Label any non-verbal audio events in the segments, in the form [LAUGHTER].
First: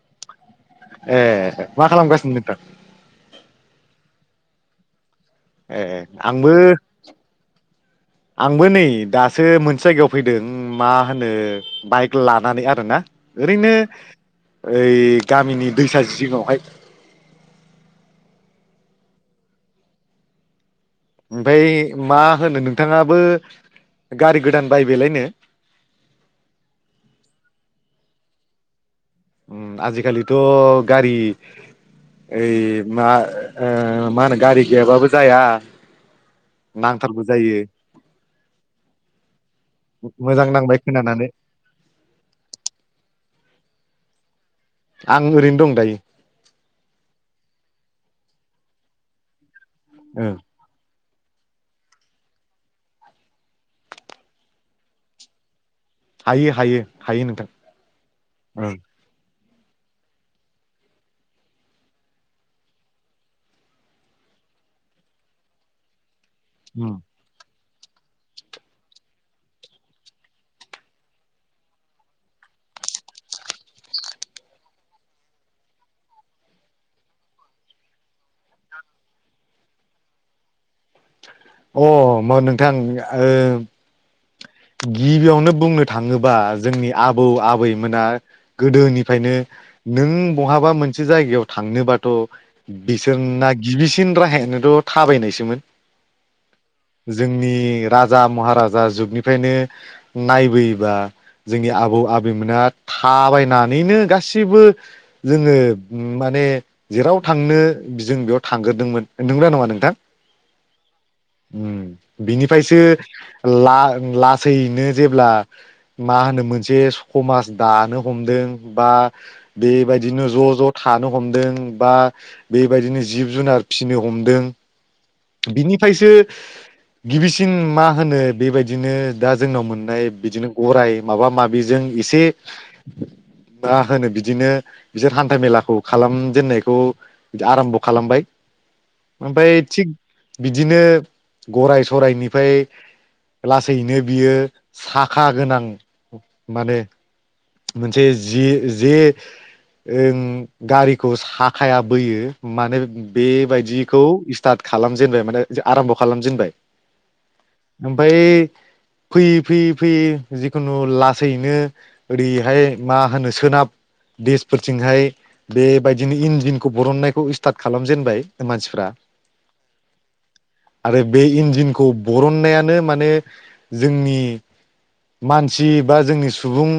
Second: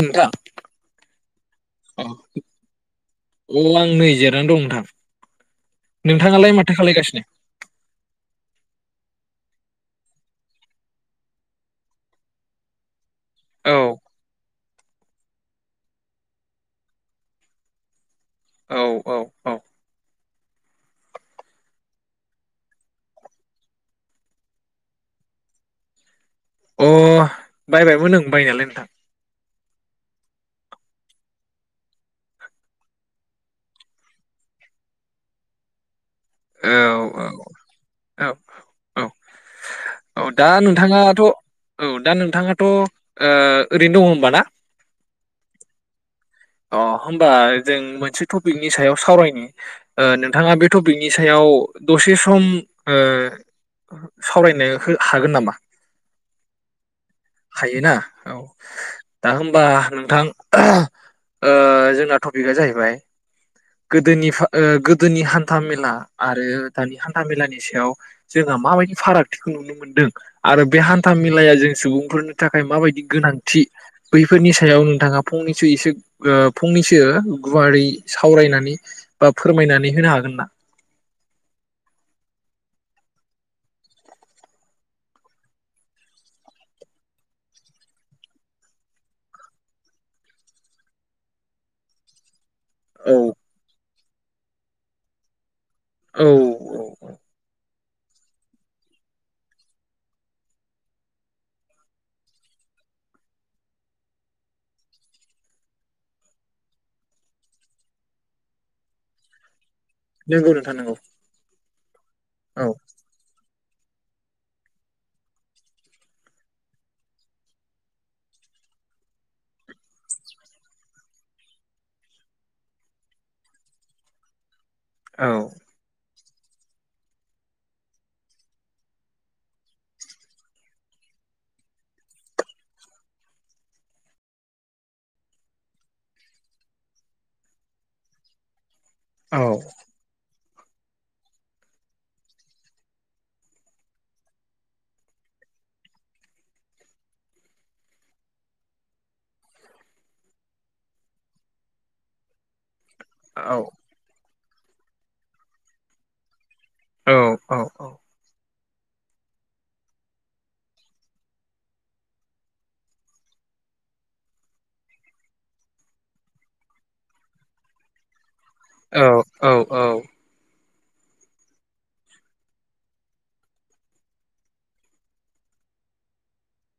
नोंथां ए मा अ खालामगासिनो नोंथां? जां दं नोंथां ए नोंथाङालाय आंबो माथो खालायगासिनो? आंबो नै दास सो मोनसे जायगायाव फैदों मा होनो बाइक लानानैहा आरोना ओरैनो औ ओइ गामिनि दैसा जिङावहाय औ औ औ ओमफाय मा होनो नोंथाङाबो गारि गोदान बायबायलायनो? अ बायबायमोन ओं बायनायालाय नोंथां उम आजिखालिथ' गारि ओय मा ओ मा होनो गारि गैयाबाबो जाया औ औ नांथारगौ जायो औ औ औ मोजां दा नांबाय नोंथाङाथ खोनानानै औ दा नोंथाङाथ ओ ओरैनो दङ होमबाना। आं ओरैनो दं दायो। अ होमबा जों मोनसे टपिकनि सायाव सावरायनि। ओ ओं नोंथाङा बे टपिकनि नि सायाव दसे सम ओ सावरायनो हागोन नामा? हायो हायो हायो नोंथां ओं। बा नोंथां ओ जोंना टपिका जाहैबाय गोदोनि गोदोनि हान्था मेला आरो दानि हान्था मेलानि सायाव जोंहा माबायदि फारागथिखौ नुनो मोनदों आरो बे हान्था मेेलाया जों सुबुंफोरनि थाखाय माबायदि गोनांथि बैफोरनि सायाव नोंथाङा फंनैसो एसे ओ फंनैसो गुवारै सावरायनानै बा फोरमायनानै होनो हागोन ना? अ मो नोंथां ओं गिबियावनो बुंनो थाङोबा जोंनि आबौ आबैमोना गोदोनिफ्रायनो नों बहाबा मोनसे जायगायाव थांनोबाथ' औ बिसोर ना गिबि फिन राहायानोथ' थाबायनायसोमोन। औ औ जोंनि राजा महाराजा जुग निफ्रायनो नायबोयोबा जोंनि आबौ आबैमोना थाबायनानैनो गासिबो जोङो माने जेराव थांनो जों बेयाव थांग्रोदोंमोन नंगौना नङा नोंथां? नोंगौ नोंथां नोंगौ। उम बिनिफ्रायसो ला लासैनो जेब्ला मा होनो मोनसे समाज दानो हमदों बा बेबायदिनो ज' ज' थानो हमदों बा बेबायदिनो जिब जुनार फिसिनो हमदों औ बिनिफ्रायसो गिबिसिन मा होनो बेबायदिनो दा जोंनाव मोननाय बिदिनो गराय माबा माबिजों एसे मा होनो बिदिनो बिसोर हान्था मेलाखौ खालामजेननायखौ आरामब खालामबाय। औ आमफ्राय थिग बिदिनो गराय सरायनिफ्राय लासैनो बियो साखा गोनां माने मोनसे जि जे ओं गारिखौ साखाया बोयो माने बे औ औ बायदिखौ खालामजेनबाय माने आरामब खालामजेनबाय औ ओमफ्राय फैयै फैयै फैयै जिखुनु लासैनो ओरैहाय मा होनो सोनाब देसफोरथिंहाय बेबायदिनो इन्जिनखौ बरननायखौ स्टार्ट खालामजेनबाय मानसिफ्रा औ औ। औ। आरो बे इन्जिनखौ बरननायानो माने जोंनि मानसि बा जोंनि सुबुं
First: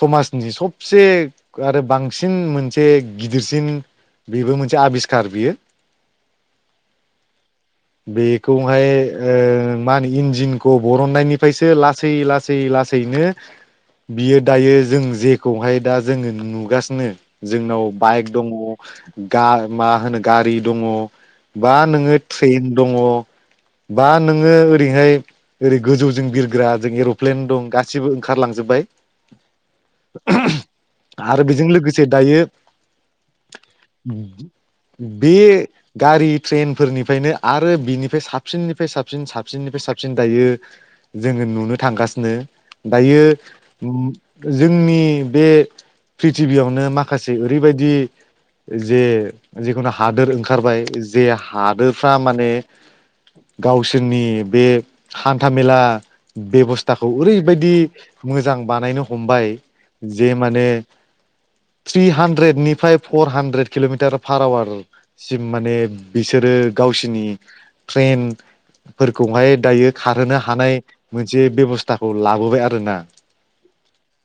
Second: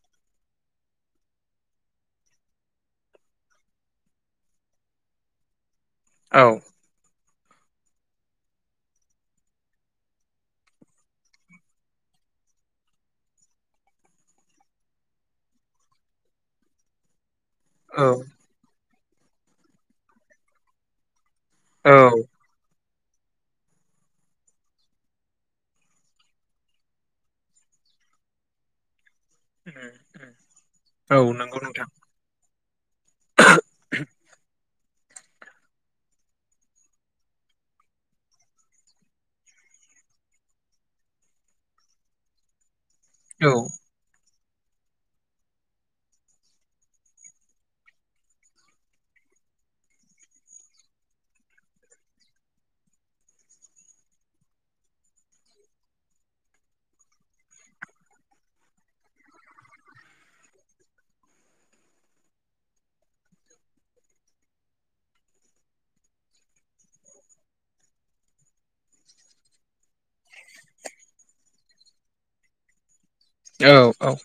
समाजनि सबसे आरो बांसिन मोनसे गिदिरसिन बेबो मोनसे आबिस्कार बियो। औ बेखौहाय ओ मा होनो इन्जिनखौ बरननायनिफ्रायसो लासै लासै लासैनो बियो दायो जों जेखौहाय दा जोङो नुगासिनो जोंनाव औ बाइक दङ। गा मा होनो गारि दङ। बा औ नोङो थ्रेन दङ बा नोङो ओरैहाय ओरै गोजौजों बिरग्रा जों एरप्लेन दं गासिबो ओंखारलांजोबबाय। औ आरो नंगौ बेजों नोंथां लोगोसे दायो उमहो [INAUDIBLE] बे गारि ट्रेनफोरनिफ्रायनो आरो बिनिफ्राय साबसिननिफ्राय साबसिन साबसिननिफ्राय साबसिन दायो जोङो नुनो थांगासिनो। दायो औ उम जोंनि बे प्रिथिबियावनो माखासे ओरैबायदि जे जिखुनु हादोर ओंखारबाय। जे हादोरफ्रा माने गावसोरनि बे हान्थामेला बेबस्थाखौ ओरैबायदि मोजां बानायनो हमबाय जे माने थ्रि हानद्रेदनिफ्राय फर हानद्रेद किलमिटार पार आवार सिम माने बिसोरो गावसिनि ट्रेन फोरखौहाय दायो खारहोनो हानाय मोनसे बेबस्थाखौ लाबोबाय आरो ना औ औ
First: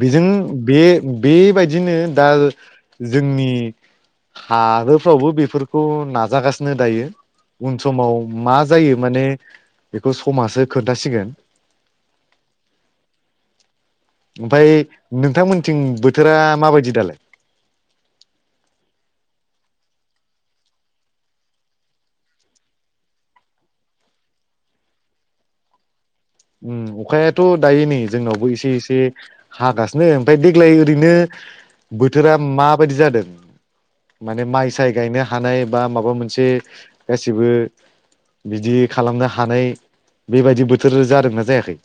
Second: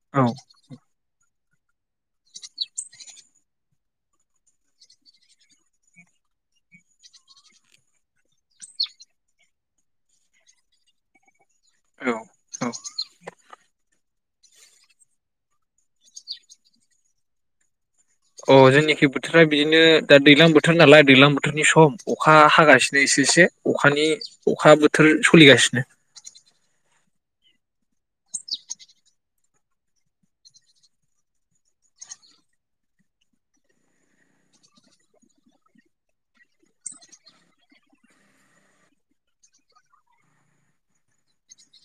बेजों औ बे बे बेबायदिनो दा जोंनि हारोब फ्रावबो बेफोरखौ नाजागासिनो दायो उन समाव मा जायो माने बेखौ समासो खोथासिगोन। औ औ ओमफाय नोंथांमोनथिं बोथोरा माबायदि दालाय? अ जोंनिखि बोथोरा बिदिनो दा दैलां बोथोर नालाय दैलां बोथोरनि सम अखा हागासिनो एसे एसे अखानि अखा बोथोर सलिगासिनो। थ' दायो नै जोंनावबो एसे एसे हागासिनो ओमफाय देग्लाय ओरैनो बोथोरा माबायदि जादों माने माइ साय गायनो हानाय बा माबा मोनसे गासिबो बिदि खालामनो हानाय बेबायदि बोथोर जादों। ना जायाखै?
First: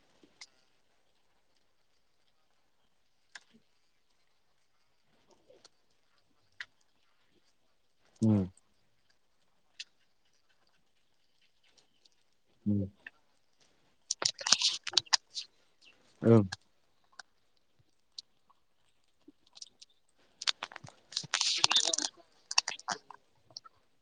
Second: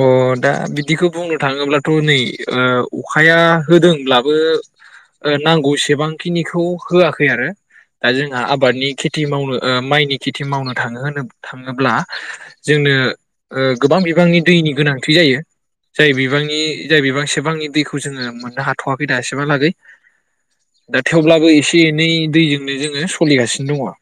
अ दा बिदिखौ बुंनो थाङोब्लाथ' नै ओ अखाया होदोंब्लाबो ओ नांगौसेबांखिनिखौ होआखै आरो दा उम जोंहा आबादनि खेथि मावनो ओ माइनि खेथि मावनो थाङो होनोब थाङोब्ला उम जोंनो ओ गोबां बिबांनि दैनि गोनांथि जायो। जाय ओं बिबांनि जाय बिबां सेब बांनि दैखौ जोङो मोननो हाथ'वाखै दा एसेब हालागै दा थेवब्लाबो एसे एनै दैजोंनो जोङो सलिगासिनो दङ।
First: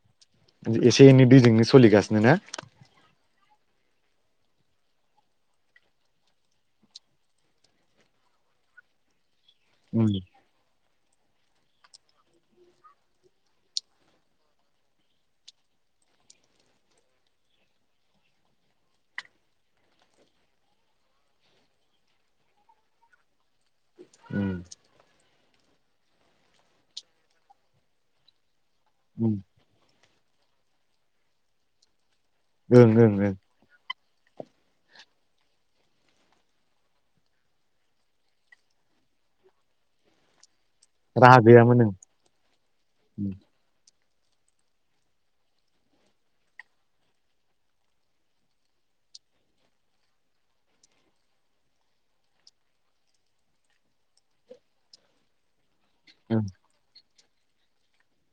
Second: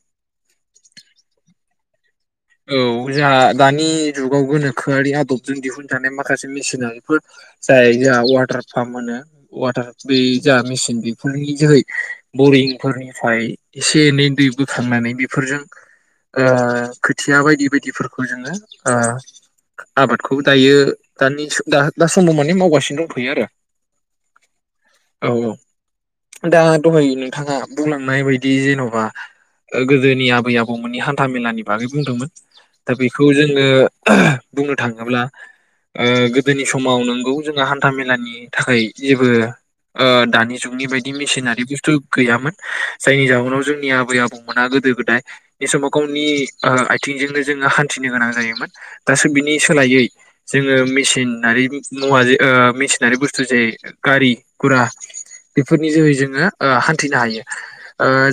जो एसे एनै दैजोंनो सलिगासिनो ना? औ जोंहा दानि जुगाव गोनोखोआरि आदबजों दिहुनजानाय माखासे मेसिनारिफोर जाय जोंहा वाटार पाम्प होनो। वाटार उम बे जा मेसिन बे फोरनि जोहै बरिंफोरनिफ्राय एसे एनै दै बोखांनानै बेफोरजों ओ खोथिया बायदि बायदिफोरखौ जोङो ओ आबादखौ दायो दानिस दा दा समाव माने मावगासिनो दंफैयो आरो उम औ औ दा दहाय नोंथाङा बुंलांनाय बायदि जेन'ब बा उम ओ गोद दोनि आबै आबौमोननि हान्था मेलानि बागै बुंदोंमोन। ओं दा ओं बेखौ ओं जोङो बुंनो थाङोब्ला ओ गोदोनि समाव नोंगौ जोंहा हान्था मेलानि थाखाय जेबो ओ दानि जुग जुगनि बायदि राहा मेसिनारि गैयामोन बुस्थु ओं गैयामोन जायनि उम जाउनाव जोंनियाव आबै आबौ बुंमोना गोदो गोदाय बे समाव गावनि। आथिंजोंनो जोङो हान्थिनो गोनां जायोमोन दासो बिनि सोलायै जोङो मेसिनारि मुवा मेसिनारि बुस्थु जे गारि गुरा बेफोरनि जोहै ओं जोङो ओ। नो हायो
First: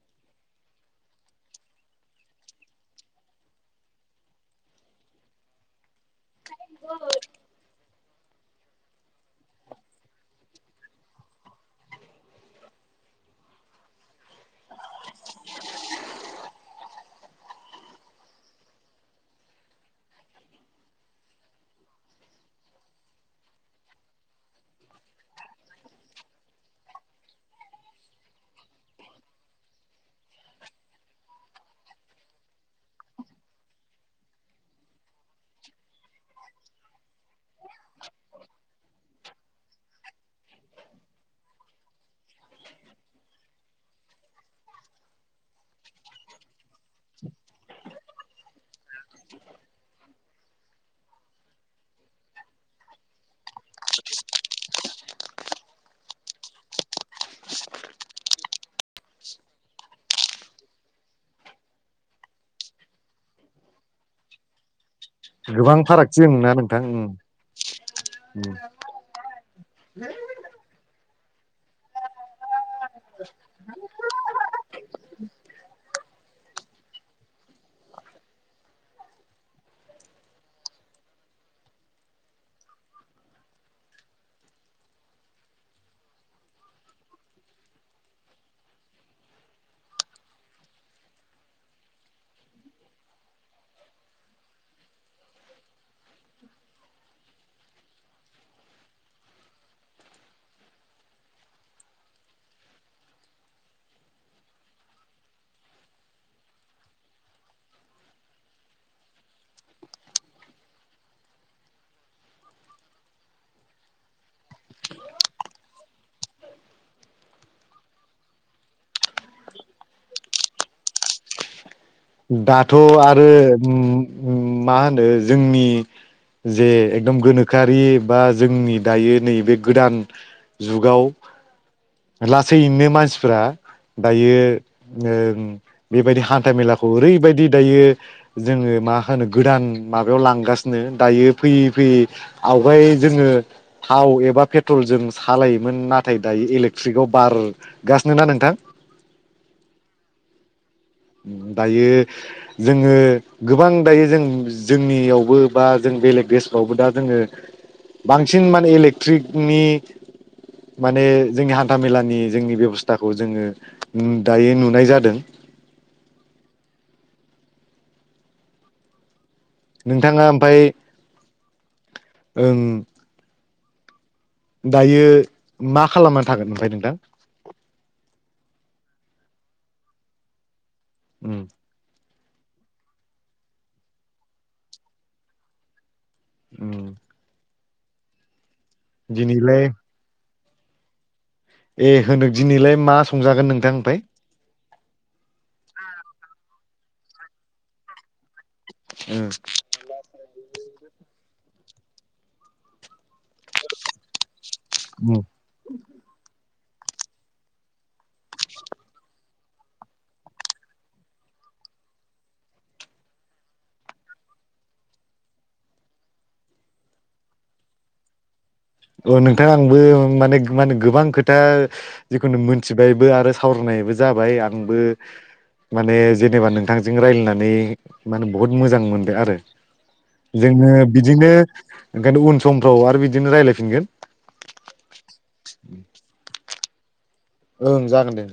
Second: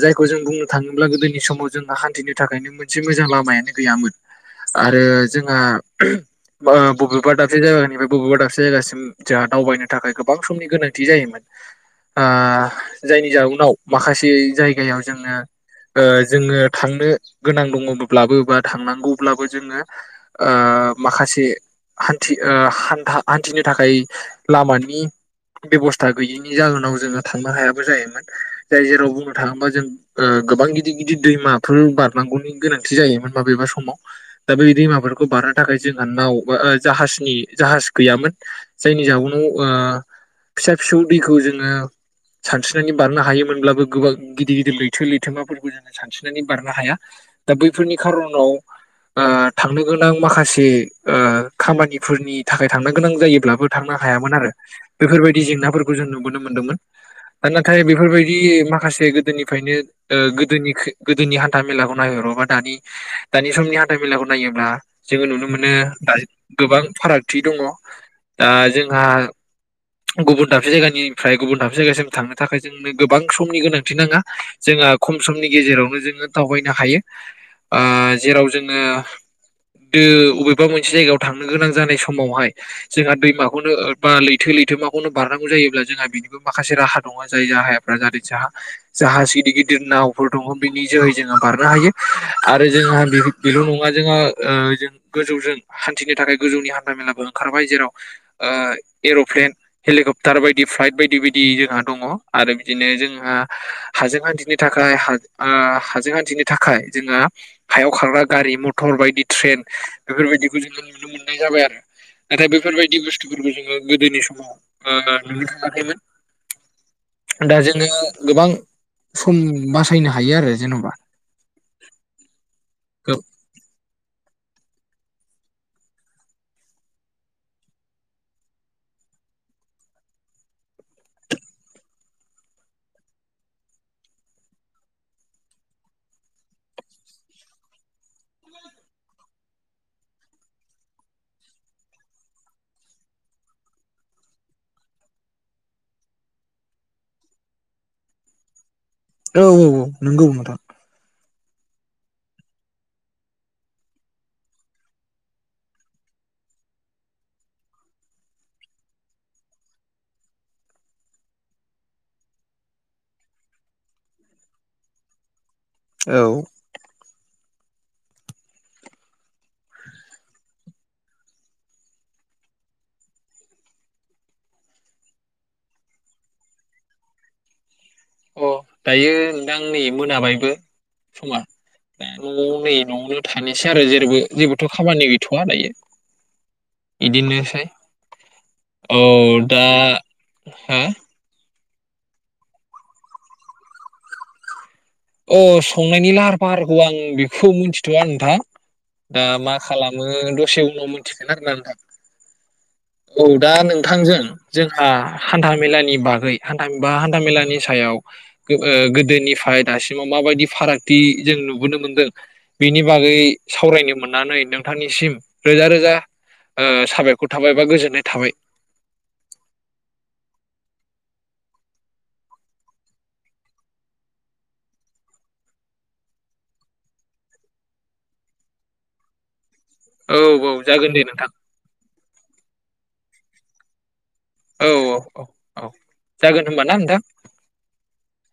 जायखौ जों बुंनो थाङोब्ला गोदोनि समाव जोंङो हान्थिनो थाखायनो मोनसे मोजां लामायानो गैयामोन आरो जोंहा बा बेबा दासे जायगा बबेबा दाबसे जायगासिम जोंहा दावबायनो थाखाय गोबां समनि गोनांथि जायोमोन आ जायनि जाउनाव माखासे जायगायाव जोङो ओ जोङो थांनो। गोनां दङब्लाबो बा थांनांगौब्लाबो जोङो ओ माखासे हान्थि हान्था हान्थिनो थाखाय लामानि बेब'स्था गैयैनि जाहोनाव जोङो थांनो हायाबो जायोमोन जाय जेराव बुंनो थाङोबा जों ओ गोबां गिदिर गिदिर दैमाफोर बार बारनांगौनि गोनांथि जायोमोन माबेबा समाव दा बे दैमाफोरखौ बारनो थाखाय जोंहा नाव जाहाजनि जाहाज गैयामोन जायनि जाउनाव फिसा फिसौ दैखौ जोङो सानस्रिनानै बारनो हायोमोनब्लाबो गोबां गिदिर गिदिर लैथो लैथोमाफोरखौ जोङो सानस्रिनानै बारनो हाया दा बैफोरनि खार'नाव थांनो गोनां माखासे खामानिफोरनि थाखाय थांनो गोनां जायोब्लाबो थांनो हायामोन आरो बेफोरबायदि जेंनाफोरखौ जों नुबोनो मोनदोंमोन दा नाथाय बेफोरबायदि माखासे गोदोनिफ्रायनो गोदोनि गोदोनि हान्था मेलाखौ नायहरोबा दानि समनि हान्था मेलाखौ नायोब्ला जोङो नुनो मोनो गोबां दा फारागथि दंना गोबां नोंथां उम फारागथि दङ दा उम जोंहा गुबुन दाबसे जायगानि फ्राय गुबुनाबसे जायगासिम थांनो थाखाय जोंनो गोबां समनि गोनांथि नाङा जोंहा खम समनि गेजेरावनो जोङो दाव हायो ओ जेराव जोङो दो अबेबा मोनसे जायगायाव थांनो गोनां जानाय समावहाय जोंहा दैमाखौनो बा लैथो लैथो माखौनो बारनांगौ जायोब्ला जोंहा बेनिबो माखासे राहा दङ जाय राहायाफ्रा जादों जोंहा जाहाज गिदिर गिदिर नावफोर दङ बिनि जोहै जोङो बारनो हायो आरो जोंहा बेल' नङा जोहा जों गोजौजों हान्थिनो थाखाय गोजौनि हान्था मेलाबो ओंखारबाय जेराव एर'प्लेन हेलिकप्टार बायदि फ्लाइट बायदि बायदि जोंहा दङ आरो बिदिनो जोंहा हाजों हान्थिनो थाखाय हाजों बिदिनि थाखाय जोंङहा हायाव खारग्रा गारि मथर बायदि ट्रेन बेफोरबायदिखौ जोङो नुनो मोननाय जाबाय आरो नाथाय बेफोरबायदि बुस्थुफोरखौ जोङो गोदोनि समाव नुनो थाखैमोन दा जोङो गोबां सम बासायनो हायो आरो जेन'बा दाथ' औ आरो उम उम मा होनो जोंनि जे एकदम गोनोखोआरि बा जोंनि दायो नैबे गोदान जुगाव लासैैनो मानसिफ्रा दायो ओ बेबायदि हान्था मेलाखौ ओरैबायदि दायो जोङो मा होनो गोदान माबायाव लांगासिनो दायो फैयै फैयै आवगाय जोङो थाव एबा पेट्रल जों सालायोमोन नाथाय दायो इलेट थ्रिकआव बारगासिनो ना नोंथां औ औ औ नंगौ नोंथां। दायो जोङो गोबां दायो जों जोंनियावबो बा जों बेलेग देसफ्रावबो दा जोङो बांसिन माने इलेक्ट्रिकनि माने जोंनि हान्थ मेलानि जोंनि बेबस्थाखौ जोङो दायो नुनाय जादों औ। नोंथाङा ओमफ्राय ओं। दायो मा खालामनानै थागोन ओमफ्राय नोंथां। अ दायो नोंथां नै मोनाबायबो। उम समा। न'आव नै न'आवनो थानोसै आरो जेबोथ खामानि गैथ'वा दायो। उम इदिननोसै। औ दिनैलाय दा। हा। ए होदों दिनैलाय मा संजागोन नोंथां ओमफ्राय। अ संनायनि लाहार फाहार औ आं बेखौ मिनथि थआ हा दा मा खालामो दसे उनाव मोन मिथिगोन आरोना नोंथां औ दा नोंथांजों जोंहा ओ हान्था मेलानि बागै हान्था बा हान्थामेलानि सायाव ओ गोदोनिफ्राय दासिमाव माबायदि फारागथि जों नुबोनो मोनदों बेनि बागै सावरायनो मोननानै नोंथांनिसिम रोजा रोजा ओ साबायखर थाबाय बा गोजोननाय थाबाय ओ नोंथां आंबो माने माने गोबां खोथा जिकुनो मोनथिबायबो आरो सावरायनायबो जाबाय आंबो माने जेनेबा नोंथांजों रायजलायनानै माने बहुत मोजां मोनदों आरो औ औ जोङो जागोन दे नोंथां बिदिनो ओंखायनो उन समफ्राव आरो बिदि जोंडो रायलायफिन फिनगोन औ औ औ औ जागोन ओमबाना नोंथां ओं जागोन दे